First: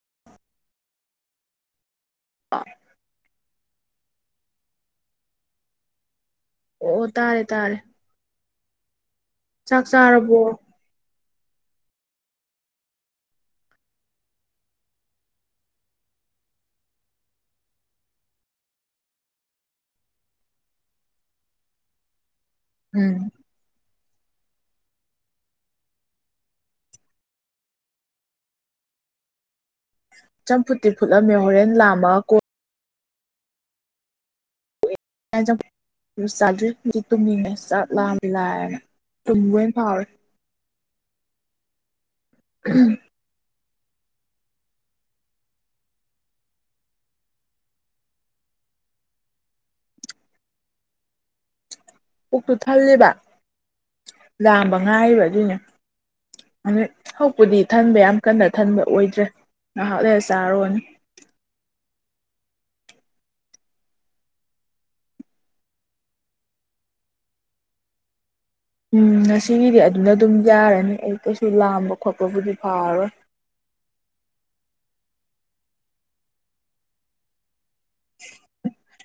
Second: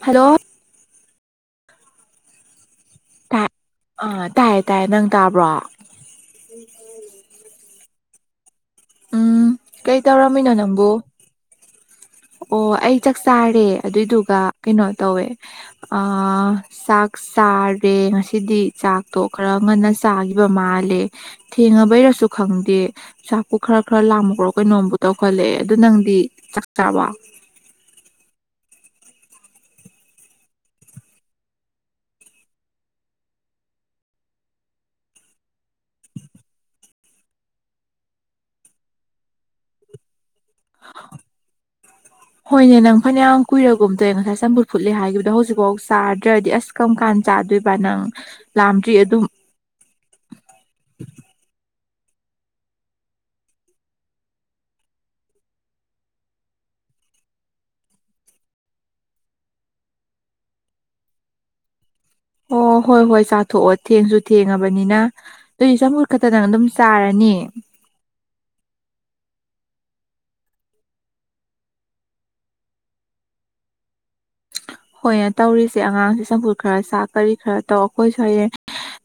Hello ꯑ ꯥ ꯑꯥ ꯇꯥꯏꯌꯦ ꯇꯥꯏꯌꯦ ꯅꯪ ꯇꯥꯕ꯭ꯔꯣ ꯑꯣ ꯇꯥꯔꯦ ꯇꯥꯔꯦ ꯎꯝ ꯆꯥꯛ ꯀꯩ ꯇꯧꯔꯝꯃꯤꯅꯣ ꯆꯥꯔꯕꯣ ꯅꯪꯕꯨ [unintelligible] ꯑꯣ ꯑꯩ ꯆꯥꯛ ꯆꯥꯔꯦ ꯑꯗꯨꯏꯗꯨꯒ ꯀꯩꯅꯣ ꯇꯧꯋꯦ ꯑ ꯆꯥꯛ ꯆꯥꯔꯦ ꯉꯁꯤꯗꯤ ꯆꯥꯛꯇꯣ ꯈꯔ ꯉꯟꯅ ꯆꯥꯈꯤꯕ ꯃꯥꯜꯂꯦ꯫ ꯊꯦꯡꯉꯕꯩꯔꯁꯨ ꯈꯪ ꯗꯦ ꯆꯥꯛꯄꯨ ꯈꯔ ꯈꯔ ꯂꯥꯝꯕ꯭ꯔꯣ ꯀꯩꯅꯣꯝꯕꯨ ꯇꯧꯈꯠꯂꯛꯑꯦ ꯑꯗꯨ ꯅꯪꯗꯤ ꯆꯥꯛ ꯆꯥꯔꯕꯣ꯫ ꯆꯝꯐꯨꯠꯇꯤ ꯐꯨꯠꯂꯝꯃꯦ ꯍꯣꯔꯦꯟ ꯂꯥꯝꯃꯛꯑ ꯀꯣꯟ [inaudible] ꯆꯥꯗ꯭ꯔꯤ [unintelligible] ꯇꯨꯝꯅꯤꯡꯉꯛꯑꯦ ꯆꯥꯛ ꯂꯥꯝꯕꯗꯤ ꯂꯥꯏꯔꯅ꯫ ꯇꯨꯝꯕ ꯑꯣꯏꯅ ꯐꯥꯎꯔꯦ꯫ ꯍꯣꯏꯅꯦ ꯅꯪ ꯐꯅꯌꯥꯝ ꯀꯨꯏꯔꯒꯨꯝ ꯇꯧꯑꯦ ꯉꯁꯥꯏ ꯆꯝꯐꯨꯠ ꯐꯨꯠꯂꯤ ꯍꯥꯏꯈꯤꯕꯗꯣ ꯍꯧꯖꯤꯛꯐꯥꯎ ꯆꯥꯗ꯭ꯔꯗꯤ ꯑꯁ ꯀꯔꯝ ꯀꯥꯟ ꯆꯥꯗꯣꯏꯕ ꯅꯪ꯫ ꯂꯥꯝꯗ꯭ꯔꯤ ꯑꯗꯨꯝ꯫ ꯄꯨꯛꯇꯨ ꯊꯜꯂꯤꯕ ꯂꯥꯥꯝꯕ ꯉꯥꯏꯔꯤꯕ ꯑꯗꯨꯏꯅꯦ꯫ ꯑꯗꯩ ꯍꯧꯖꯤꯛꯄꯨꯗꯤ ꯊꯟꯕ ꯌꯥꯝ ꯀꯟꯅ ꯊꯟꯕ ꯑꯣꯏꯗ꯭ꯔꯦ ꯉꯥꯏꯍꯥꯛ ꯂꯩꯔ ꯆꯥꯔꯨꯔꯅꯤ꯫ ꯑꯣ ꯍꯣꯏ ꯍꯣꯏ ꯆꯥꯊꯣꯛꯑꯣ ꯊꯦꯡꯁꯨ ꯊꯦꯡꯉꯕꯅꯤꯅ꯫ ꯗꯨꯨꯏ ꯆꯝꯐꯨꯠ ꯈꯛꯇ ꯅꯪ ꯑꯗꯨꯝ ꯆꯥꯔꯅꯤ꯫ ꯎꯝ ꯉꯁꯤꯒꯤꯗꯤ ꯑꯗꯨꯅ ꯑꯗꯨꯝ ꯌꯥꯔꯅꯤ ꯑꯩ ꯀꯩꯁꯨ ꯂꯥꯝꯕ ꯈꯣꯠꯄꯕꯨꯗꯤ ꯐꯥꯎꯔꯔꯣꯏ꯫ ꯍꯣꯏꯅ ꯇꯧꯔꯤꯁꯦ ꯑꯉꯥꯡꯁꯦ ꯆꯝꯄꯨꯠ ꯈꯔ ꯆꯥ ꯀꯔꯤ ꯈꯔ ꯇꯧ꯫ ꯑꯩꯈꯣꯏꯁꯨ ꯍꯌꯦꯡ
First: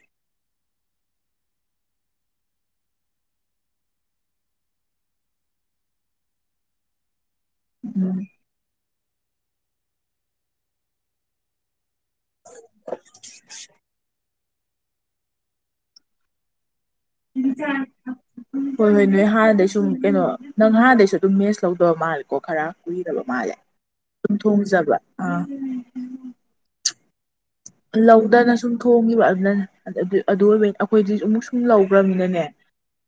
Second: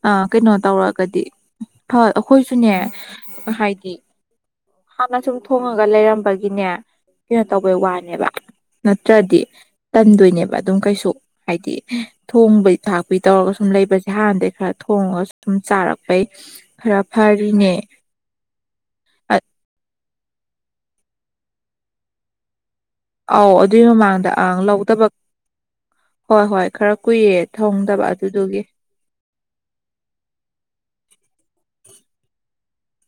ꯑ ꯀꯩꯅꯣ ꯇꯧꯔ ꯒꯗꯤ ꯍꯣꯏ ꯑꯩꯈꯣꯏꯁꯨꯅꯦ ꯍꯥꯏꯗꯤ꯫ ꯍꯥꯟꯅ ꯁꯨꯝ ꯊꯣꯡꯉꯒ ꯂꯩꯔꯝꯕꯒꯤꯅꯦ ꯀꯩꯅꯣ ꯇꯧꯕꯩ ꯎꯝ ꯋꯥꯅꯦꯕ꯫ ꯅꯠꯇ꯭ꯔꯗꯤ ꯇꯟꯗꯣꯏꯅꯦꯕ ꯑꯗꯨꯝ ꯀꯩꯁꯨ ꯍꯥꯏꯗꯤ꯫ ꯊꯣꯡꯕꯩ ꯊꯥꯛꯄꯩ ꯇꯧꯔꯒ ꯁꯨꯝ ꯂꯩꯕꯁꯦ ꯍꯥꯟꯅꯗꯩ ꯈꯔ ꯊꯣꯡꯉꯒ ꯁꯨꯝ ꯆꯥꯔꯛꯄꯩ ꯈꯔ꯫ ꯐꯔꯤꯅꯦ [inaudible] ꯍꯣꯏ ꯍꯣꯏ ꯅꯣꯏ ꯍꯥꯟꯅꯗꯩ ꯁꯨꯝ ꯀꯩꯅꯣ ꯅꯪ ꯍꯥꯟꯗꯩꯁꯨ ꯑꯗꯨꯝ ꯃꯦꯁ ꯂꯧꯗꯕ ꯃꯥꯜꯂꯦꯀꯣ ꯈꯔ꯫ ꯀꯨꯏꯔꯕ ꯑꯧ ꯃꯥꯜꯂꯦ ꯑꯗꯨꯏ ꯃꯃꯥꯡꯗ ꯑꯗꯨꯝ ꯑꯪ ꯊꯣꯡꯖꯕ ꯂꯧꯗꯕ ꯑꯥ꯫ ꯍꯣꯏ ꯍꯣꯏ ꯈꯔ ꯀꯨꯏꯌꯦ꯫ ꯂꯧꯗꯅ ꯁꯨꯝ ꯊꯣꯡꯒꯤꯕ ꯑꯗꯨꯅꯅꯦ ꯑꯗꯨꯏ ꯑꯗꯨ ꯑꯣꯏꯕꯩꯅꯦ ꯑꯩꯈꯣꯏꯗꯤ ꯑꯃꯨꯛ ꯁꯨꯝ ꯂꯧꯈ꯭ꯔꯃꯤꯅꯅꯦ꯫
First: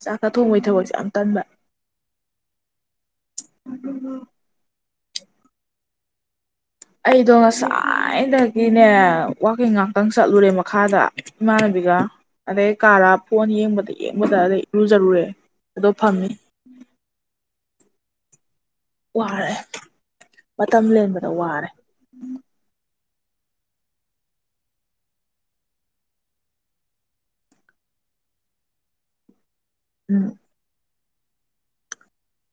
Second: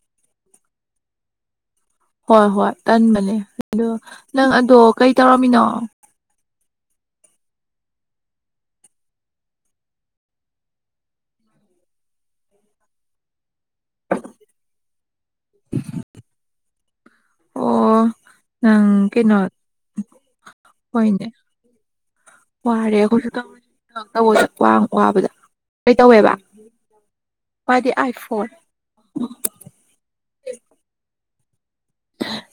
ꯆꯥꯛꯀ ꯊꯣꯡꯕꯩ ꯊꯕꯛꯁꯦ ꯌꯥꯝ ꯇꯟꯕ꯫ ꯍꯣꯏ ꯍꯣꯏ ꯇꯟꯕꯅꯦ ꯑꯗꯣ ꯅꯪ ꯑꯗꯣ ꯀꯩ ꯇꯧꯔꯝꯃꯤꯅꯣ꯫ ꯑꯩꯗꯣ ꯉꯁꯥꯏꯗꯒꯤꯅꯦ ꯋꯥꯛꯀꯤꯡ ꯉꯥꯛꯇꯪ ꯆꯠꯂꯨꯔꯦ ꯃꯈꯥꯗ ꯏꯃꯥꯟꯅꯕꯤꯒ꯫ ꯑꯗꯩ ꯀꯥꯔꯛꯑ ꯐꯣꯟ ꯌꯦꯡꯕꯗ ꯌꯦꯡꯕꯗ ꯑꯗꯩ ꯏꯔꯨꯖꯔꯨꯔꯦ ꯑꯗꯨꯒ ꯐꯝꯃꯤ꯫ ꯑꯣ ꯅꯪ ꯀꯩꯅꯣ ꯋꯥꯔꯦ ꯃꯇꯝ ꯍꯣꯏꯅꯦ꯫ ꯂꯦꯟꯕꯗ ꯋꯥꯔꯦ ꯋꯥꯔꯦ ꯑꯩꯈꯣꯏꯁꯨ [inaudible] ꯊꯕꯛ ꯇꯧꯕꯗ ꯋꯥꯡ-ꯋꯥꯕꯗ ꯀꯩ ꯇꯧꯋꯦꯕ꯫ ꯃꯥꯗꯤ ꯑꯥꯏꯐꯣꯟ꯫ ꯎꯝ꯫ [unintelligible]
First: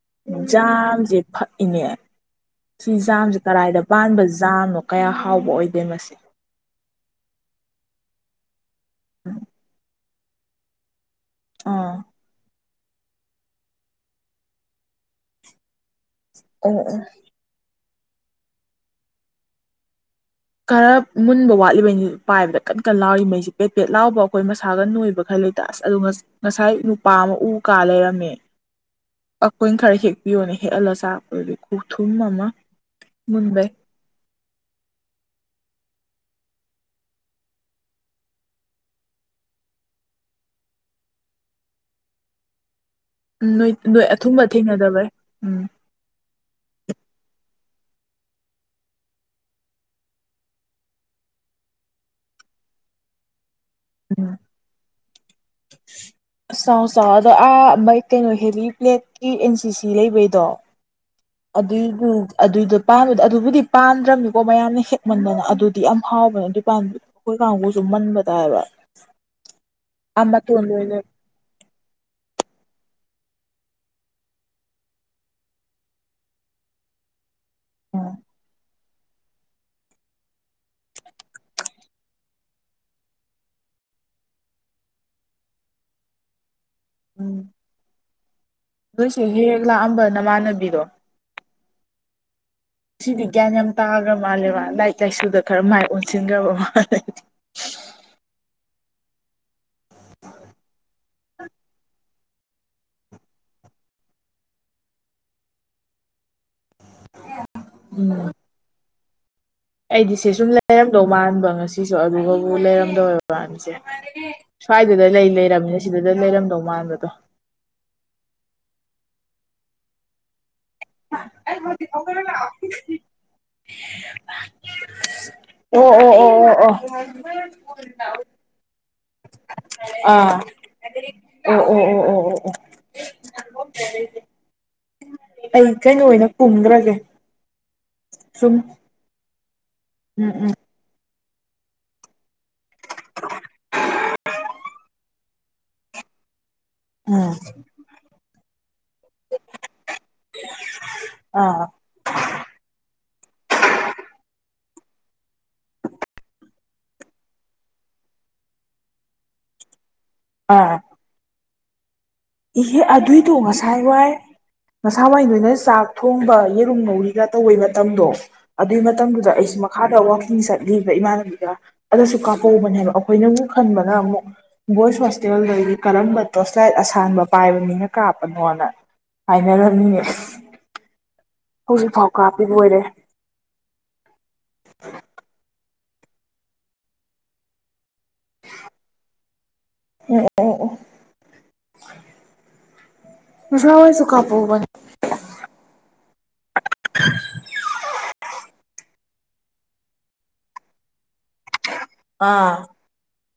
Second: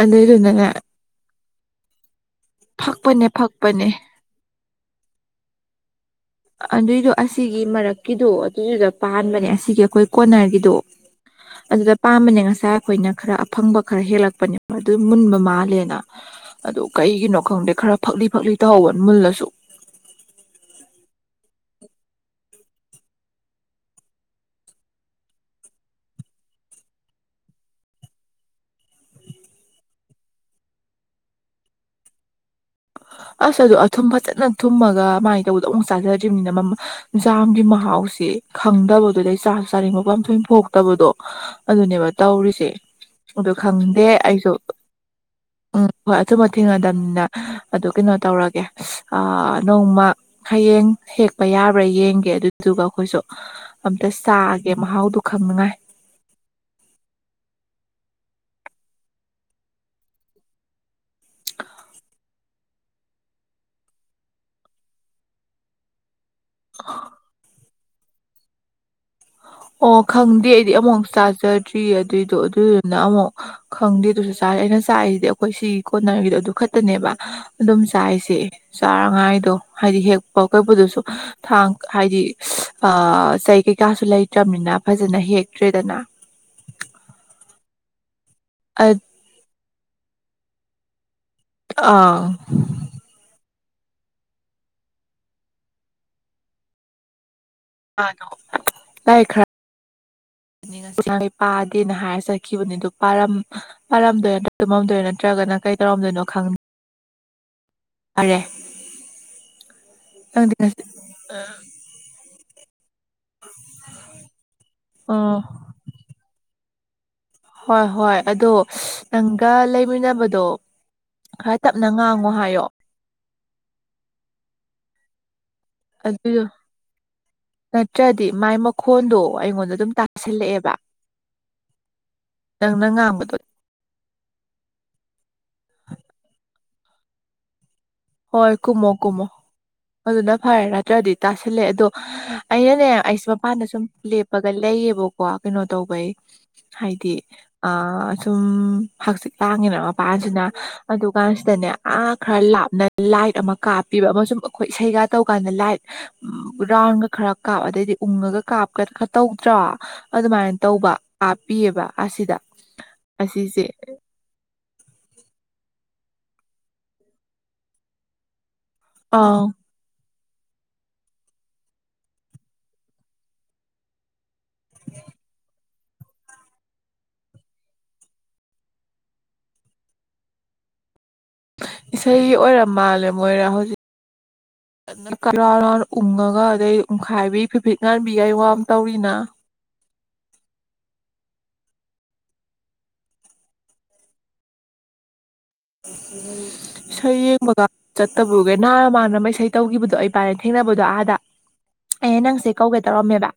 ꯑꯗꯨꯏꯗꯨꯅꯅꯦ ꯖꯥꯝꯁꯦ ꯐꯛꯏꯅꯦ ꯁꯤ ꯐꯛꯄꯅꯦ ꯖꯥꯝꯁꯦ ꯀꯔꯥꯏꯗ ꯐꯛꯄꯅꯦ ꯄꯥꯟꯕ ꯖꯥꯥꯝꯅꯣ꯫ ꯀꯌꯥ ꯍꯥꯎꯕ ꯑꯣꯏꯗꯦ ꯃꯁꯦ꯫ ꯑꯗꯨꯏꯗꯣ ꯑꯁꯤꯒꯤ ꯃꯔꯛꯀꯤꯗꯣ ꯑꯗꯨꯗꯨꯗ ꯄꯥꯟꯕꯅꯦ ꯑꯁꯤꯒꯤ ꯑꯩꯈꯣꯏ ꯀꯣꯔꯅꯔꯒꯤꯗꯣ꯫ ꯑꯗꯨꯗ ꯑꯥ ꯄꯥꯟꯕꯅꯦ ꯉꯁꯥꯏ ꯑꯩꯈꯣꯏꯅ ꯈꯔ ꯑꯐꯪꯕ ꯈꯔ ꯍꯦꯜꯂꯛꯄꯅꯦ ꯑꯗꯨ ꯃꯨꯟꯕ ꯃꯥꯜꯂꯦꯅ꯫ ꯑꯣ ꯑꯗꯨ ꯑꯣ ꯀꯩꯒꯤꯅꯣ ꯈꯪꯗꯦ ꯈꯔ ꯐꯛꯂꯤ ꯐꯛꯂꯤ ꯇꯧꯍꯧꯕ ꯃꯨꯜꯂꯁꯨ꯫ ꯈꯔ ꯃꯨꯟꯕ ꯋꯥꯠꯂꯤꯕꯩꯅꯤ ꯄꯥꯏꯕꯗ ꯀꯟ ꯀꯟ ꯂꯥꯎꯔꯤꯃꯩꯁꯤ ꯄꯦꯠ ꯄꯦꯠ ꯂꯥꯎꯕ ꯑꯩꯈꯣꯏ ꯃꯁꯥꯒ ꯅꯣꯏꯕ ꯈꯔ ꯂꯩ ꯇꯥ ꯑꯁ ꯑꯗꯨ ꯉꯁ-ꯉꯁꯥꯏ ꯅꯨꯄꯥ ꯑꯃ ꯎ ꯀꯥ ꯂꯩꯔꯝꯃꯦ꯫ ꯑꯩꯈꯣꯏꯅ ꯈꯔ ꯍꯦꯛꯄꯤꯌꯣꯅ ꯍꯦꯛꯍꯜꯂ ꯆꯥꯔꯛꯄꯗꯨꯗꯤ ꯈꯨꯊꯨꯝ ꯑꯃ꯫ ꯑꯁ ꯃꯨꯟꯕꯩ ꯑꯗꯣ ꯑꯊꯨꯝ ꯐꯖꯅ ꯊꯨꯝꯃꯒ ꯑꯗꯨꯃꯥꯏꯅ ꯇꯧꯕꯗꯣ ꯑꯃꯨꯛ ꯆꯥꯖꯗ꯭ꯔꯤꯕꯅꯤꯅ ꯃꯝ ꯖꯥꯝꯒꯤ ꯃꯍꯥꯎꯁꯤ ꯈꯪꯗꯕ ꯗꯨꯗꯩ ꯆꯥꯁꯨ ꯆꯥꯅꯤꯡꯕꯒ ꯌꯥꯝꯊꯣꯏ ꯄꯣꯛꯇꯕꯗꯣ꯫ ꯑꯗꯨꯅꯦꯕ ꯇꯧꯔꯤꯁꯦ ꯑꯗꯨ ꯎꯝ ꯅꯣꯏ ꯈꯪꯗꯦ ꯅꯣꯏ ꯑꯊꯨꯝꯕ ꯑꯩꯁꯨ ꯊꯦꯡꯅꯗꯕꯩ ꯎꯝ ꯍꯣꯏ ꯑꯗꯨꯝꯕ ꯊꯦꯡꯅꯗꯝꯅꯤꯅ ꯑꯗꯨ ꯀꯩꯅꯣ ꯇꯧꯔꯒꯦ ꯑꯥ ꯅꯣꯡꯃ ꯍꯌꯦꯡ ꯍꯦꯛꯄ ꯌꯥꯕ꯭ꯔꯥ ꯌꯦꯡꯒꯦ ꯑꯗꯨꯗꯨꯒ ꯑꯈꯣꯏꯁꯨ ꯑꯝꯇ ꯎꯝ ꯆꯥꯒꯦ ꯃꯍꯥꯎꯗꯣ ꯈꯪꯅꯉꯥꯏ ꯑꯁ ꯆꯥꯎ ꯆꯥꯎ ꯑꯗꯣ ꯑꯥ ꯃꯩ ꯀꯩꯅꯣ ꯍꯦꯂꯤ ꯄ꯭ꯂꯦꯠꯀꯤ ꯑꯦꯟ ꯁꯤ ꯁꯤ ꯂꯩꯕꯩꯗꯣ ꯑꯗꯨꯏꯗꯨ ꯑꯗꯨꯏꯗꯣ ꯄꯥꯟꯕꯗꯣ ꯑꯗꯨꯕꯨꯗꯤ ꯄꯥꯟꯗ꯭ꯔꯝꯅꯤꯀꯣ ꯃꯌꯥꯝꯅ ꯍꯦꯛꯃꯟꯗꯅ ꯑꯗꯨ ꯗꯤ ꯌꯥꯝ ꯍꯥꯎꯕꯅ ꯑꯗꯨꯏ ꯄꯥꯝꯕꯤ ꯑꯈꯣꯏ ꯀꯥꯡꯕꯨꯁꯨ ꯃꯟꯕꯗ ꯍꯥꯏꯕ ꯑꯣ ꯑꯥ ꯈꯪꯗꯦ ꯃꯇꯣꯟ ꯑꯩꯗꯤ ꯂꯣꯏ ꯑꯃꯨꯛ ꯂꯩ ꯆꯥꯖꯗ꯭ꯔꯤ ꯑꯗꯨꯏꯗꯣ ꯑꯗꯨꯏꯗꯨꯅ ꯑꯃꯨꯛ ꯈꯪꯗꯦ ꯑꯗꯨꯁꯨ ꯆꯥꯏ ꯑꯩꯅ ꯆꯥꯏꯖꯤꯗꯤ ꯑꯈꯣꯏ ꯁꯤꯒꯤ ꯀꯣꯟꯅꯔꯒꯤꯗꯣ ꯑꯗꯨ ꯈꯠꯇꯅꯦꯕ ꯑꯗꯨꯝ ꯎꯝ ꯆꯥꯏꯁꯦ ꯆꯥꯔꯉꯥꯏꯗꯣ ꯍꯥꯏꯗꯤ ꯍꯦꯛꯄ ꯀꯩꯄꯗꯨꯁꯨ ꯊꯥꯡ ꯍꯥꯏꯗꯤ ꯑꯥ ꯆꯩ ꯀꯩꯀꯥꯁꯨ ꯂꯩꯇ꯭ꯔꯝꯅꯤꯅ ꯐꯖꯅ ꯍꯦꯛꯇ꯭ꯔꯦꯗꯅ ꯎꯝ ꯁꯤ ꯍꯦ ꯍꯦꯛ ꯂꯥꯑꯝꯕ ꯅꯃꯥꯟꯅꯕꯤꯗꯣ ꯑꯥ ꯁꯤꯗꯤ ꯒ꯭ꯌꯥꯟ ꯌꯥꯝ ꯇꯥꯒ꯭ꯔ ꯃꯥꯜꯂꯦ ꯃꯥ ꯂꯥꯏꯛ ꯂꯥꯏꯁꯨꯗ ꯈꯔ ꯃꯥꯏ ꯑꯣꯟꯁꯤꯟꯒꯔꯕ ꯃꯥꯜꯂꯦ [unintelligible] ꯂꯥꯌꯤꯛ ꯈꯔ [unintelligible] ꯄꯥꯗꯦꯅ ꯍꯥꯏꯔ ꯆꯠꯈꯤꯕꯅꯦ ꯑꯗꯨ ꯄꯥꯔꯝ ꯄꯔꯝꯗꯣꯏꯔ [unintelligible] ꯇꯨꯝꯃꯝꯗꯣꯏ ꯅꯠꯇ꯭ꯔꯒꯅ ꯀꯩ ꯗꯧꯔꯝꯗꯣꯏꯅꯣ ꯈꯪ ꯎꯝ ꯑꯩꯗꯤ ꯁꯤ ꯁꯨꯝ ꯅꯪꯗꯤ ꯉꯁꯤ ꯂꯩꯔꯝꯗꯧ ꯃꯥꯟꯕ ꯉꯁꯤꯁꯨ ꯑꯗꯨꯒꯕꯨ ꯂꯩꯔꯝꯗꯕꯩ ꯥ ꯋꯥꯅꯤꯁꯦ ꯁ꯭ꯋꯥꯏꯗꯗ ꯂꯩ ꯑꯣ ꯂꯩꯔꯝꯅꯤꯅ ꯁꯤꯗ ꯂꯩꯔꯝꯗꯧ ꯃꯥꯟꯕꯗꯣ ꯍꯣꯏ ꯍꯣꯏ ꯑꯗꯣ ꯅꯪꯒ ꯂꯩꯃꯤꯟꯅꯕꯗꯣ ꯈꯔ ꯇꯞꯅ ꯉꯥꯡꯉꯣ ꯍꯥꯏꯌꯣ [unintelligible] ꯑꯣ ꯑꯗꯨꯗꯨ ꯑꯣ ꯑꯣ ꯅꯠꯇ꯭ꯔꯗꯤ ꯃꯥꯏ ꯃꯛ ꯈꯣꯟꯗꯣ ꯑꯩꯉꯣꯟꯗ ꯑꯗꯨꯝ ꯑꯥ ꯇꯥꯁꯤꯜꯂꯦꯑꯦꯕ ꯑꯣ ꯑꯣ ꯑꯣ ꯑꯣ ꯑꯣ ꯑꯣ ꯅꯪ ꯅ ꯉꯥꯡꯕꯗꯣ [unintelligible] ꯑꯩ ꯀꯩꯅꯣ ꯑꯣꯏꯅ ꯀꯨꯝꯒ꯭ꯔꯒꯦ ꯍꯣꯏ ꯀꯨꯝꯃꯣ ꯀꯨꯝꯃꯣ ꯎꯝ ꯑꯗꯨꯅ ꯎꯝ ꯐꯔꯦ ꯅꯠꯇ꯭ꯔꯗꯤ ꯇꯥꯁꯤꯜꯂꯦ ꯑꯗꯣ ꯑꯩꯅꯅꯦ ꯑꯩꯁꯨ ꯃꯄꯥꯟꯗ ꯁꯨꯝ ꯂꯦꯞꯄꯒ ꯂꯩꯌꯦꯕꯀꯣ ꯀꯩꯅꯣ ꯇꯧꯕꯩ ꯍꯥꯏꯗꯤ ꯑꯥ ꯑꯥ ꯁꯨꯝ ꯍꯥꯡꯆꯤꯛ ꯂꯥꯡꯉꯤꯅ ꯃꯄꯥꯟꯁꯤꯅ ꯑꯥ ꯑꯗꯨꯀꯥꯟꯁꯤꯗꯅꯦ ꯑꯥ ꯈꯔ ꯂꯥꯞꯅ ꯂꯥꯏꯠ ꯑꯃ ꯀꯥꯞꯄꯤꯕ ꯑꯃꯁꯨꯝ ꯑꯈꯣꯏ ꯏꯁꯩꯒ ꯇꯧꯀꯥꯟꯗ ꯂꯥꯏꯠ ꯎꯝ ꯔꯥꯎꯟꯒ ꯈꯔ ꯀꯥꯞ ꯑꯗꯩꯗꯤ ꯎꯪꯉꯒ ꯀꯥꯞꯀ ꯈꯔ ꯇꯧꯗ꯭ꯔꯣ ꯑꯗꯨꯃꯥꯏꯅ ꯑꯥ ꯇꯧꯕ ꯀꯥꯞꯄꯤꯑꯕ ꯑꯁꯤꯗ ꯏꯍꯦ ꯑꯗꯨꯏꯗꯣ ꯑꯁꯤꯁꯦ ꯉꯁꯥꯏ ꯋꯥꯏ ꯉꯁꯥꯋꯥꯏ ꯅꯣꯢꯅ ꯆꯥꯛ ꯊꯣꯡꯕ ꯌꯦꯔꯨꯝ ꯉꯧꯔꯤꯒ ꯇꯧꯕꯩ ꯃꯇꯝꯗꯣ ꯑꯗꯨꯏ ꯃꯇꯝꯗꯨꯗ ꯑꯥ ꯑꯩꯁꯨ ꯃꯛ ꯈꯥꯗ ꯋꯥꯀꯤꯡ ꯆꯠꯂꯤꯕ ꯏꯃꯥꯟꯅꯕꯤꯒ ꯑꯗꯁꯨ ꯀꯥꯄꯧꯕꯅꯦ ꯍꯥꯏꯕ ꯑꯈꯣꯏꯅꯃꯨꯛ ꯈꯟꯕꯅ ꯑꯃꯨꯛ ꯕꯣꯏꯁ ꯍꯣꯁꯇꯦꯜꯗꯒꯤ ꯀꯔꯝꯕ ꯇꯣꯁ ꯂꯥꯢꯠ ꯑꯁ ꯊꯥꯟꯕ ꯄꯥꯏꯕ ꯃꯤꯅ ꯀꯥꯞꯄꯅꯣꯅ ꯍꯥꯏꯅꯔꯝꯃꯤꯅꯦ ꯍꯧꯖꯤꯛꯐꯥꯎ ꯏꯁꯩ ꯀꯥꯞꯄꯤꯕ ꯑꯣꯏꯔ ꯑꯣꯏꯔꯦ ꯃꯥꯜꯂꯦꯞ ꯃꯣꯏꯔ ꯍꯧꯖꯤꯛ ꯀꯟꯅ ꯔꯥꯎꯟ ꯔꯥꯎꯟ ꯎꯪꯉꯒ ꯑꯗꯩ ꯎꯪꯈꯥꯏꯕꯤ ꯐꯤꯐꯤꯠ ꯉꯥꯟꯕꯤꯒꯥꯏ ꯋꯥꯝ ꯇꯧꯔꯤꯅ ꯑꯣ ꯑꯣ ꯑꯣ ꯉꯁꯥꯋꯥꯢꯁꯨ ꯀꯥꯞꯐꯧꯕꯅꯦ ꯏꯁꯩ ꯌꯦꯡꯕꯒ ꯆꯠꯇꯕꯒꯩ ꯅꯍꯥꯟ ꯃꯥꯟꯅꯕ ꯃ ꯏꯁꯩ ꯇꯧꯒꯤꯕꯗꯣ ꯑꯩ ꯕꯥꯏꯅꯤ ꯊꯦꯡꯅꯕꯗꯣ ꯑꯥꯗ ꯑꯩ ꯅꯪꯁꯦ ꯑꯥ ꯀꯧꯒꯦ ꯇꯧꯔꯝꯃꯦꯕ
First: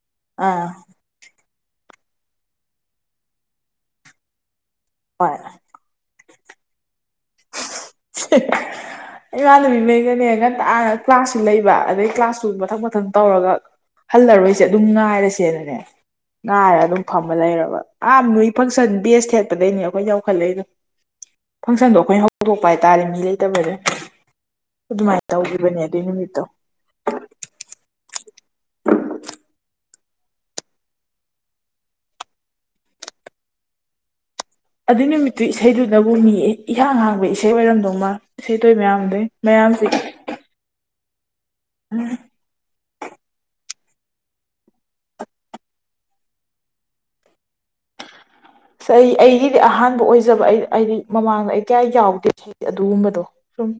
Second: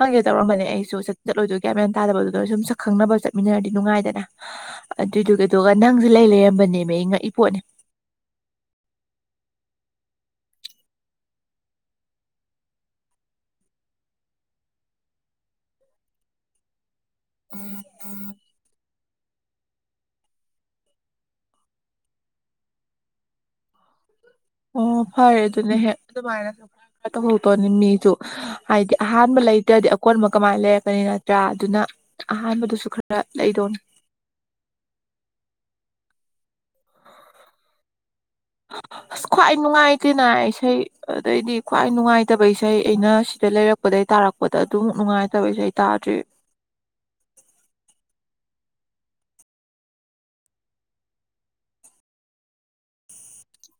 ꯍꯪꯒꯦ ꯇꯧꯔꯝꯕꯅꯦ ꯑꯥ ꯑꯩꯁꯨ ꯆꯠ ꯆꯠꯂꯣꯏꯗꯣꯏ ꯒ꯭ꯌꯥꯟ ꯃꯦꯟ ꯇꯥꯗꯕꯗꯨꯗ ꯁꯨꯝ ꯁꯛ ꯈꯪꯅꯕ ꯆꯠꯃꯤꯟꯅꯔꯗꯤ ꯅꯨꯡꯉꯥꯏꯗꯅ ꯍꯣꯏ ꯑꯗꯨꯗꯨꯢꯒꯗꯣꯒ ꯅꯪꯖꯦ ꯂꯩ ꯂꯩꯔꯝꯕꯅꯦꯃꯦ ꯑꯩ ꯉꯛꯏ ꯄꯣꯠꯅꯤ ꯁꯤ ꯏꯃꯥꯟꯅꯕꯤ ꯃꯩ ꯒꯅꯦ ꯉꯟꯇꯥ ꯀ꯭ꯂꯥꯁꯁꯨ ꯂꯩꯕ ꯑꯗꯩ ꯀ꯭ꯂꯥꯁꯇꯨ ꯃꯊꯪ ꯃꯊꯪ ꯇꯧꯔꯒ ꯍꯜꯂꯔꯣꯏꯁꯦ ꯑꯗꯨꯝ ꯉꯥꯏꯔꯁꯦꯅꯅꯦ ꯉꯥꯏꯔꯒ ꯑꯗꯨꯝ ꯐꯝꯃ ꯂꯩꯔꯕ ꯑꯥ ꯅꯣꯏ ꯐꯪꯁꯟ ꯕꯦꯁ ꯊꯦꯠꯄꯗꯩꯅꯦ ꯑꯩꯈꯣꯏꯅ ꯌꯧꯈꯠꯂꯛꯏꯗꯣ ꯐꯪꯁꯟꯗꯣ ꯑꯩꯈꯣꯏꯅ ꯍꯧꯗꯣꯛꯄ ꯍꯥꯏꯇꯥꯔꯦ ꯃꯤ ꯂꯩꯇꯕꯗꯩ ꯑꯣ ꯐꯔꯦ ꯑꯗꯨꯅ ꯍꯦꯛ ꯅꯨꯃꯤꯠꯇꯣ ꯑꯗꯨꯃꯥꯏꯅꯁꯨ ꯈꯔ ꯈꯔ ꯇꯧꯍꯧꯗꯣꯅꯤ ꯃꯤꯖꯨ ꯍꯥꯏꯗꯤ ꯑꯍꯥꯟꯕ ꯂꯩꯇ꯭ꯔꯗꯤ ꯑꯀꯣꯟꯕ ꯀꯃꯥꯏꯅ ꯂꯩꯔꯛꯀꯅꯤ ꯅꯠꯇ꯭ꯔꯥ ꯑꯗꯨꯅ ꯑꯍꯥꯟꯕꯗꯨꯁꯨ ꯈꯔ ꯂꯩꯗꯧꯅꯤ ꯑꯗꯨꯏ ꯅꯨꯃꯤꯠꯇꯨ ꯏꯁꯩꯗꯨꯅꯕꯨ ꯃꯤ ꯏꯍꯥꯡ ꯍꯥꯡꯕ ꯏꯁꯩ ꯑꯣꯏꯔꯝꯗꯧꯃ ꯏꯁꯩ ꯇꯣꯏ ꯃꯌꯥꯝꯗꯩ ꯃꯌꯥꯝꯁꯤ ꯄꯦꯅꯥ ꯏꯁꯩ ꯑꯗꯩꯗꯤ ꯈ꯭ꯋꯥꯏ ꯅꯨꯡꯉꯥꯏ__ ꯇꯕ ꯏꯁꯩ ꯑꯩꯅ ꯁꯤꯗ ꯂꯩꯔꯛꯄꯗꯩ ꯇꯥꯔꯛꯄꯗ ꯑꯗꯨꯃꯨꯛ ꯅꯨꯡꯉꯥꯏꯇꯕ ꯏꯁꯩ ꯇꯥꯗ꯭ꯔꯤ ꯑꯁ ꯑꯩ ꯑꯩꯒꯤꯗꯤ ꯑꯍꯥꯟꯕ ꯑꯣꯏꯖꯕ ꯑꯩ ꯑꯩꯗꯤ ꯃꯃꯥꯡꯗ ꯑꯩ ꯀꯌꯥ ꯌꯥꯎꯗꯦ ꯑꯗꯨꯒꯨꯝꯕꯗꯣ ꯁꯨꯝ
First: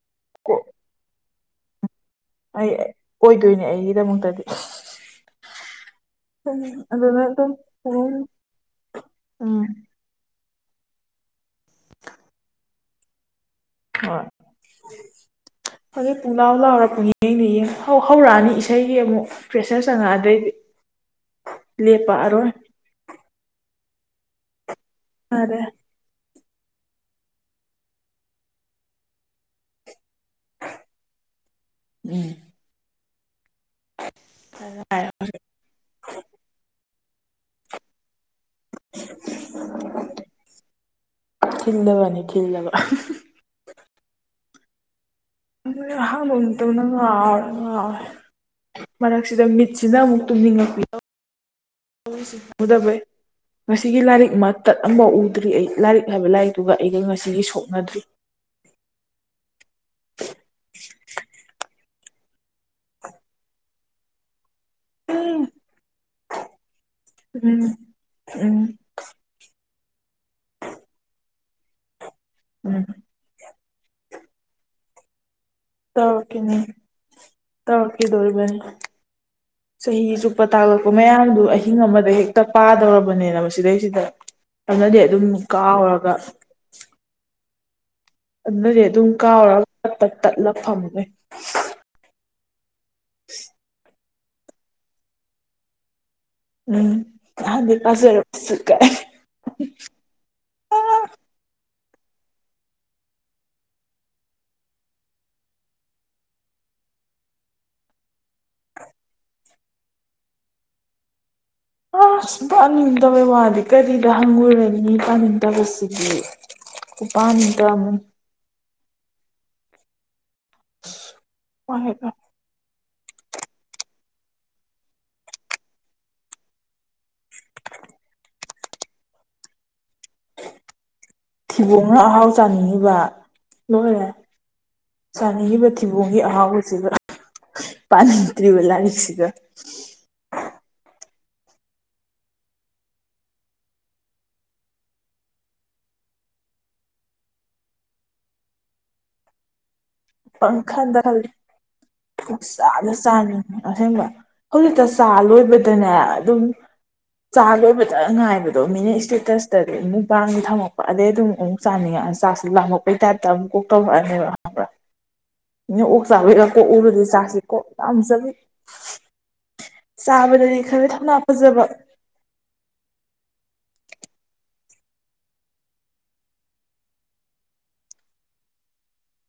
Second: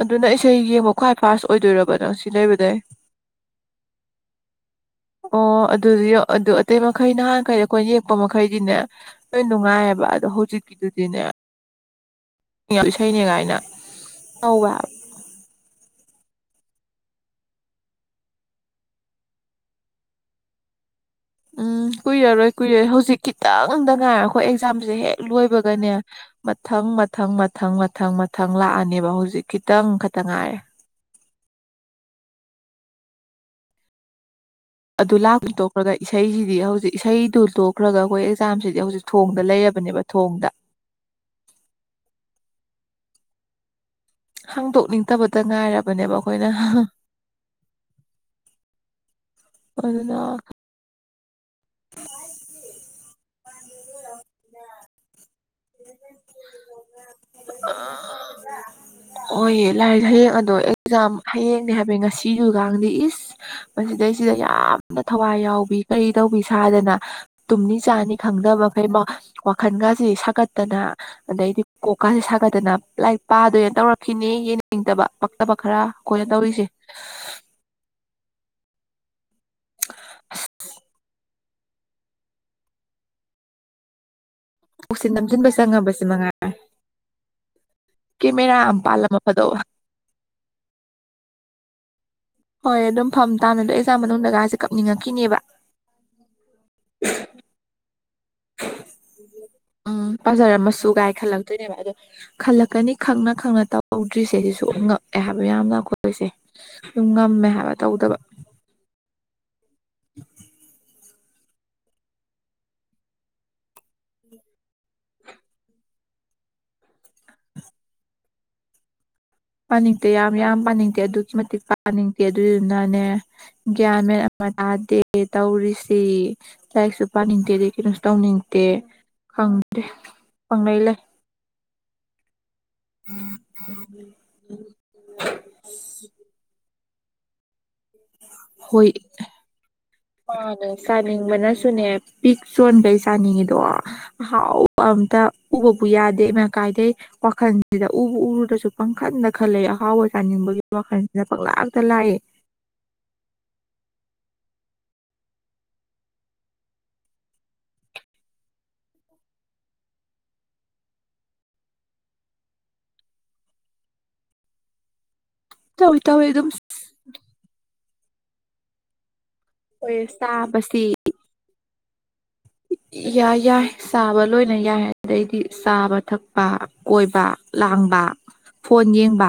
ꯑꯗꯨꯅ ꯏꯁꯩ ꯌꯦꯡꯕ ꯈ꯭ꯋꯥꯏ ꯐꯥꯁ ꯑꯣꯏꯗꯣꯏꯔꯕ ꯅꯪ ꯁꯤ ꯑꯩ ꯂꯩꯕꯗꯩ ꯑꯣꯏꯗꯣꯏꯅꯦ ꯑꯩꯒꯤꯗꯃꯛꯇꯗꯤ ꯑꯣ ꯑꯗꯨꯗꯤꯌꯣ ꯑꯗꯨ ꯑꯇꯩ ꯃꯈꯩ ꯑꯗꯨꯅ ꯑꯗꯨꯝ ꯅꯍꯥꯟꯈꯩ ꯑꯩꯈꯣꯏꯅ ꯎꯝ ꯌꯦꯡꯉꯛꯄ ꯃꯈꯩꯗꯤꯅꯦ ꯂꯣꯏ ꯎꯝ ꯅꯨꯡꯉꯥꯏꯌꯦꯕ ꯑꯗꯣ ꯍꯧꯖꯤꯛꯀꯤꯗꯨꯗꯤꯅꯦ ꯏꯁꯩꯅꯦꯒꯥꯏꯅ ꯍꯣꯏ ꯍꯧꯖꯤꯛ ꯄꯨꯡꯂꯥꯎ ꯂꯥꯎꯔ ꯄꯨꯡꯌꯦꯡꯗ ꯌꯦꯡ ꯍꯧ ꯍꯧꯔꯛꯑꯅꯤ ꯏꯁꯩꯒꯤ ꯑꯃꯨꯛ ꯐ꯭ꯔꯦꯁꯔ ꯆꯪꯉꯛꯑꯗꯩꯗꯤ ꯎꯝ ꯂꯦꯞꯄꯛꯑꯔꯣꯏ ꯀꯨꯏꯔꯔꯣꯏ ꯀꯨꯏꯔꯣꯏ ꯍꯧꯖꯤꯛ ꯈꯤꯇꯪꯗ ꯉꯥꯏꯔ ꯑꯩꯈꯣꯏ ꯑꯦꯛꯖꯥꯝꯁꯦ ꯍꯦꯛ ꯌꯥꯔꯦ ꯂꯣꯏꯕꯒꯅꯦ ꯃꯊꯪ ꯃꯊꯪ ꯃꯊꯪ ꯃꯊꯪ ꯃꯊꯪ ꯂꯥꯛꯑꯅꯦꯕ ꯍꯧꯖꯤꯛ ꯈꯤꯇꯪ ꯈꯛꯇ ꯉꯥꯏꯔꯦ ꯎꯝ ꯐꯥꯔꯥ ꯑꯗꯨ ꯂꯥꯛꯄ ꯇꯣꯛꯈ꯭ꯔꯒ ꯏꯁꯩꯖꯤꯗꯤ ꯍꯧꯖꯤꯛ ꯏꯁꯩꯗꯨ ꯇꯣꯛ ꯈ꯭ꯔꯒ ꯑꯩꯈꯣꯏ ꯑꯦꯛꯖꯥꯝꯁꯤꯗꯤ ꯍꯧꯖꯤꯛ ꯊꯣꯡꯗ ꯂꯩꯔꯕꯅꯦꯕ ꯊꯣꯡꯗ ꯊꯤꯜꯂꯕꯅꯤ ꯊꯤꯜꯂꯕ ꯍꯥꯡꯗꯣꯛꯅꯤꯡ__ ꯑꯗꯨꯅꯤ ꯍꯥꯡꯗꯣꯛꯅꯤꯡꯇꯕꯅ ꯉꯥꯎꯔꯦ ꯉꯥꯎꯔꯦ ꯃꯔꯛꯁꯤꯗ ꯃꯤꯠꯁꯤꯅ ꯑꯗꯨꯅ ꯑꯃꯨꯛ ꯇꯨꯝꯅꯤꯡꯉꯛꯄꯤ [inaudible] ꯎꯗꯕꯩ ꯉꯁꯤꯒꯤ ꯂꯥꯏꯔꯤꯛ ꯃꯇꯠ ꯑꯃꯕꯧ ꯎꯗ꯭ꯔꯤ ꯑꯩ ꯂꯥꯏꯔꯤꯛ ꯍꯥꯏꯕ ꯂꯥꯏꯔꯤꯛꯇꯨꯒ ꯑꯩꯒ ꯉꯁꯤꯒꯤ ꯁꯣꯛꯅꯗ꯭ꯔꯤ ꯑꯣꯌꯦ ꯂꯥꯏꯔꯤꯛ ꯍꯌꯦꯡ ꯑꯗꯣ ꯑꯦꯛꯖꯥꯝ ꯍꯌꯦꯡꯅꯦ ꯍꯥꯏꯕꯩ ꯉꯁꯤꯗꯨꯒꯥꯡꯗꯤ ꯏꯁ ꯃꯁꯤꯗꯩꯁꯤꯗ ꯌꯥꯝ ꯅ ꯊꯋꯥꯏ ꯎꯝ ꯌꯥꯎꯕꯤ ꯀꯔꯤ ꯇꯧꯕꯤ ꯁꯥꯗꯅ ꯎꯝ ꯇꯨꯝꯅꯤ ꯆꯥꯅꯤ ꯎꯝ ꯈꯪꯗꯕꯈꯩꯃ ꯋꯥꯈꯟꯒꯁꯤ ꯁꯥꯒꯠꯇꯅ ꯑꯗꯩꯗꯤ ꯀꯣꯛꯀꯁꯤ ꯁꯥꯒꯠꯇꯅ ꯎꯝ ꯂꯥꯏ ꯄꯥꯗꯣꯏꯅ ꯇꯧꯔꯛꯈꯤꯅꯤ ꯌꯦꯡꯅꯤꯡꯇꯕ ꯄꯛꯇꯕ ꯈꯔ ꯑꯩꯈꯣꯏꯅ ꯇꯧꯔꯤꯁꯦ ꯇꯧꯔꯛꯈꯤꯗꯧꯔꯤꯕꯅꯤ ꯆꯍꯤ ꯆꯨꯞꯄ ꯑꯁ ꯇꯥꯛꯂꯛꯄ ꯃꯌꯥꯝꯗꯨ ꯑꯍꯤꯡ ꯑꯃꯗ ꯍꯦꯛꯇ ꯄꯥꯗꯧꯔꯕꯅꯦ ꯃꯁꯤꯗꯩꯁꯤꯗ ꯑꯗꯨꯅꯗꯤ ꯀꯣꯛꯁꯦ ꯑꯗꯨꯝ ꯅꯝꯁꯤꯟꯕ ꯆꯪꯉꯕꯁꯤ ꯀꯥꯎꯔꯒ ꯃꯉꯥꯏ ꯀꯦꯃꯦꯔꯥ ꯑꯝ ꯄꯥꯜꯂꯝꯃ ꯐꯗꯧꯕ ꯇꯠ ꯇꯠ ꯇꯠꯂꯥ ꯐꯝꯃꯦ ꯍꯣꯏ ꯑꯗꯨꯝ ꯐꯝ ꯇꯥꯕꯅꯦ ꯑꯗꯣ ꯑꯦꯛꯖꯥꯝ ꯃꯅꯨꯡꯗꯒꯥꯁꯦ ꯀꯞꯅꯤꯡꯉꯛꯈꯤꯅꯦꯕ ꯎꯝ ꯉꯍꯥꯟꯗꯩ ꯄꯥꯖꯔꯛꯄꯁꯦ ꯀꯥꯏꯅ ꯎꯝ ꯄꯥꯖꯔꯝꯃꯁꯨꯒꯥꯏ ꯈꯜꯂꯛꯇꯣꯏꯅꯦꯕ ꯑꯗꯣ ꯈꯜꯂꯛꯀꯅꯤ ꯈꯪꯅ ꯈꯪꯅ ꯇꯧꯗ꯭ꯔꯤꯁꯦ ꯁꯤꯁꯨ ꯉꯛꯑꯦ ꯍꯥꯏꯕ ꯌꯥꯝꯅ ꯑꯩꯈꯣꯏꯁꯦ ꯁꯨꯝ ꯉꯝꯃꯦ ꯍꯥꯏꯕ ꯇꯧꯗꯕ [inaudible] ꯑꯁ ꯄꯥꯅꯤꯡꯗꯕꯩ ꯋꯥꯗꯤ ꯀꯔꯤꯗ ꯍꯪꯉꯨꯔꯅꯤ ꯄꯥꯅꯤꯡꯗꯕꯁꯤꯗꯤ ꯈꯨꯄꯥꯥꯅꯤꯡꯗ ꯑꯃꯅꯤ ꯄꯥꯅꯤꯡꯗꯦ ꯌꯥꯝ ꯌꯥꯝ ꯄꯥꯅꯤꯡꯗꯦ ꯑꯗꯨꯛꯀꯤ ꯃꯇꯤꯛ ꯄꯥꯅꯤꯡꯗꯦ ꯑꯗꯨꯗꯨꯅꯅꯦ ꯒ꯭ꯌꯥꯟ ꯃꯦꯟ ꯑꯃ ꯇꯥꯗꯦ ꯇꯧꯔꯤꯁꯤ ꯂꯥꯏꯔꯤꯛꯁꯨ ꯄꯥꯅꯤꯡꯗꯦ ꯑꯗꯩ ꯀꯩꯅꯣꯁꯨ ꯇꯧꯅꯤꯡꯗꯦ ꯈꯪꯗꯦ ꯄꯪꯂꯩ ꯂꯩ ꯊꯕꫭꯡꯅ ꯑꯍꯥꯎ ꯆꯥꯅꯤꯡꯉꯤꯕ ꯂꯣꯏꯔꯦ ꯆꯥꯅꯤꯡꯉꯤꯕ ꯊꯤꯕꯣꯡꯒꯤ ꯑꯍꯥꯎꯕꯁꯤꯒ ꯄꯅꯤꯡꯗ꯭ꯔꯤꯕ ꯍꯣꯏ ꯂꯥꯏꯔꯛꯁꯤꯒ ꯃꯥꯅꯦ ꯆꯥꯅꯤꯡꯕꯅꯁꯨꯅꯦ ꯄꯤꯛ ꯆꯣꯟꯒꯩ ꯆꯥꯅꯤꯡꯉꯤꯗꯣ ꯑꯍꯥꯎꯕ ꯑꯝꯇ ꯎꯕꯕꯨ ꯌꯥꯗꯦ ꯏꯃꯥ ꯀꯥꯏꯗꯩ ꯋꯥꯈꯜꯁꯤꯗ ꯎꯕꯨ ꯎꯔꯨꯗꯔꯥꯁꯨ ꯄꯪꯈꯟꯗ ꯈꯜꯂ‌ꯦ ꯑꯍꯥꯎꯕ ꯆꯥꯅꯤꯡꯕꯒꯤ ꯋꯥꯈꯜꯁꯤꯗ ꯄꯂꯥꯛꯇ ꯂꯥꯛꯑ‌ꯦ ꯆꯥꯅ ꯆꯥꯅ ꯑꯁꯦꯡꯕ ꯍꯧꯖꯤꯛꯇ ꯆꯥ ꯂꯣꯏꯕꯗꯅꯦ ꯑꯗꯨꯝ ꯆꯥ ꯂꯣꯏꯕꯗ ꯉꯥꯏꯕꯗꯣ ꯃꯤꯅ ꯏꯁꯇꯦꯇꯁꯇꯗꯤ ꯃꯨꯛꯕꯥꯡꯒꯤ ꯊꯝꯃꯛꯄ ꯑꯗꯩ ꯑꯗꯨꯝ ꯑꯃꯨꯛ ꯆꯥꯅꯤꯡꯉꯛꯑ‌‌ꯦ ꯆꯥꯛꯁꯤ ꯂꯥꯝꯃꯛꯄꯩ ꯇꯥꯏꯞꯇ ꯑꯃꯨꯛ ꯀꯣꯛ ꯇꯧꯔꯛꯑꯅꯦꯕ ꯈꯪꯕ꯭ꯔꯥ ꯃꯤꯅ ꯇꯧꯏ ꯑꯣꯛ ꯇꯧꯏ ꯆꯥꯕꯩꯒ ꯑꯗꯨꯝ ꯀꯣꯛ ꯎꯔꯨꯗꯤ ꯆꯥꯁꯤ ꯀꯣꯛ ꯌꯥꯝ ꯆꯠꯂꯤ ꯑꯩꯈꯣꯏ ꯆꯥꯕꯗꯗꯤ ꯆꯥꯕꯁꯤ ꯈꯔ ꯌꯥꯝꯅꯥ ꯐꯖꯕ ꯌꯥꯏ ꯌꯥꯏ ꯆꯥꯕ ꯂꯣꯏꯅ ꯌꯥꯏ ꯑꯗꯩꯗꯤ ꯆꯥꯕ ꯊꯛꯄ ꯀꯣꯏꯕ ꯂꯥꯡꯕ ꯐꯣꯟ ꯌꯦꯡꯕ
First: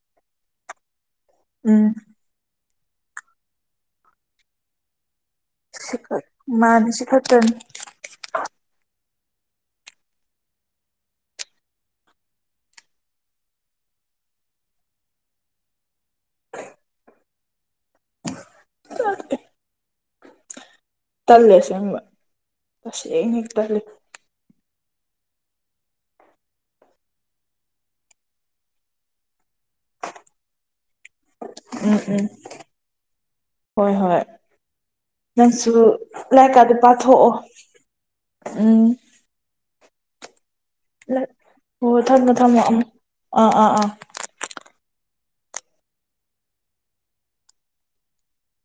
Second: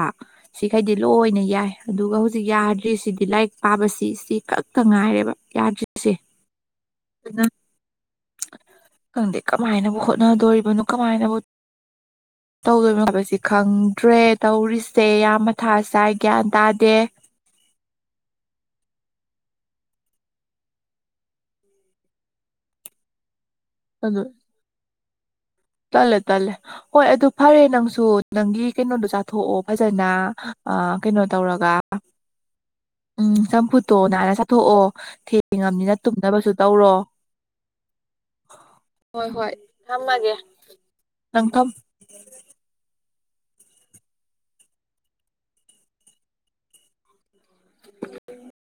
ꯁꯤꯈꯩꯗꯤ ꯂꯣꯏꯅ ꯌꯥꯏ ꯎꯝ ꯑꯗꯨꯒ ꯍꯧꯖꯤꯛ ꯌꯥꯗ꯭ꯔꯤꯁꯤꯗꯤ ꯂꯥꯏꯔꯤꯛ ꯄꯥꯕꯁꯤ ꯁꯤ ꯁꯤ ꯈꯛꯇ ꯉꯥꯏꯔꯦꯕ ꯌꯥꯗ꯭ꯔꯤꯁꯦ ꯁꯤꯈꯛ ꯃꯥꯅꯦ ꯁꯤ ꯑꯗꯨꯅ ꯈꯠꯇꯅꯤ ꯈꯪꯗꯦ ꯀꯃꯥꯏꯅꯕꯨ ꯍꯣꯠꯅꯗꯣꯔꯤꯕꯅꯣ ꯀꯃꯥꯏꯅꯕꯨ [inaudible] ꯇꯧꯗꯣꯏꯅꯣ ꯍꯥꯏꯁ ꯈꯪꯗ꯭ꯔꯦ ꯇꯧꯔꯤꯁꯦ ꯌꯥꯝ ꯃꯊꯥꯁꯥꯏ ꯒ꯭ꯌꯥꯟ ꯇꯥꯗꯦ ꯇꯜꯂꯦ ꯑꯁ‌ꯦꯡꯕ ꯇꯁꯦꯡꯅ ꯇꯜꯂꯤ ꯑꯗꯨ ꯇꯜꯂꯦ ꯇꯜꯂꯦ ꯍꯣꯏ ꯑꯗꯨ ꯐꯔꯦ ꯅꯪꯁꯨ ꯅꯪꯒꯤ ꯀꯩꯅꯣꯗꯣ ꯆꯥꯊꯣꯛꯑꯣ ꯐꯖꯅ ꯑ ꯥꯀꯩꯅꯣ ꯇꯧꯔꯒ ꯎꯝ ꯎꯝ ꯎꯝ ꯍꯣꯏ ꯆꯝꯐꯨꯠꯇꯣ ꯍꯣꯏ ꯅꯥꯟꯅ ꯆꯥꯊꯣꯛꯑꯣ ꯅꯪꯁꯨ ꯊꯦꯡꯉꯕꯅꯤꯅ ꯇꯨꯝꯅꯕꯁꯨ ꯂꯥꯏꯛꯀꯗꯨ ꯇꯧꯔꯣ ꯄꯥꯊꯣꯛꯑꯣ ꯎꯝ ꯍꯣꯏ ꯍꯣꯏ ꯊꯝꯃꯥꯒꯦ ꯍꯣꯏ ꯊꯝꯃꯣ ꯊꯝꯃꯣ ꯑꯃꯨꯛ ꯑꯥ ꯑꯥ ꯑꯥ [unintelligible]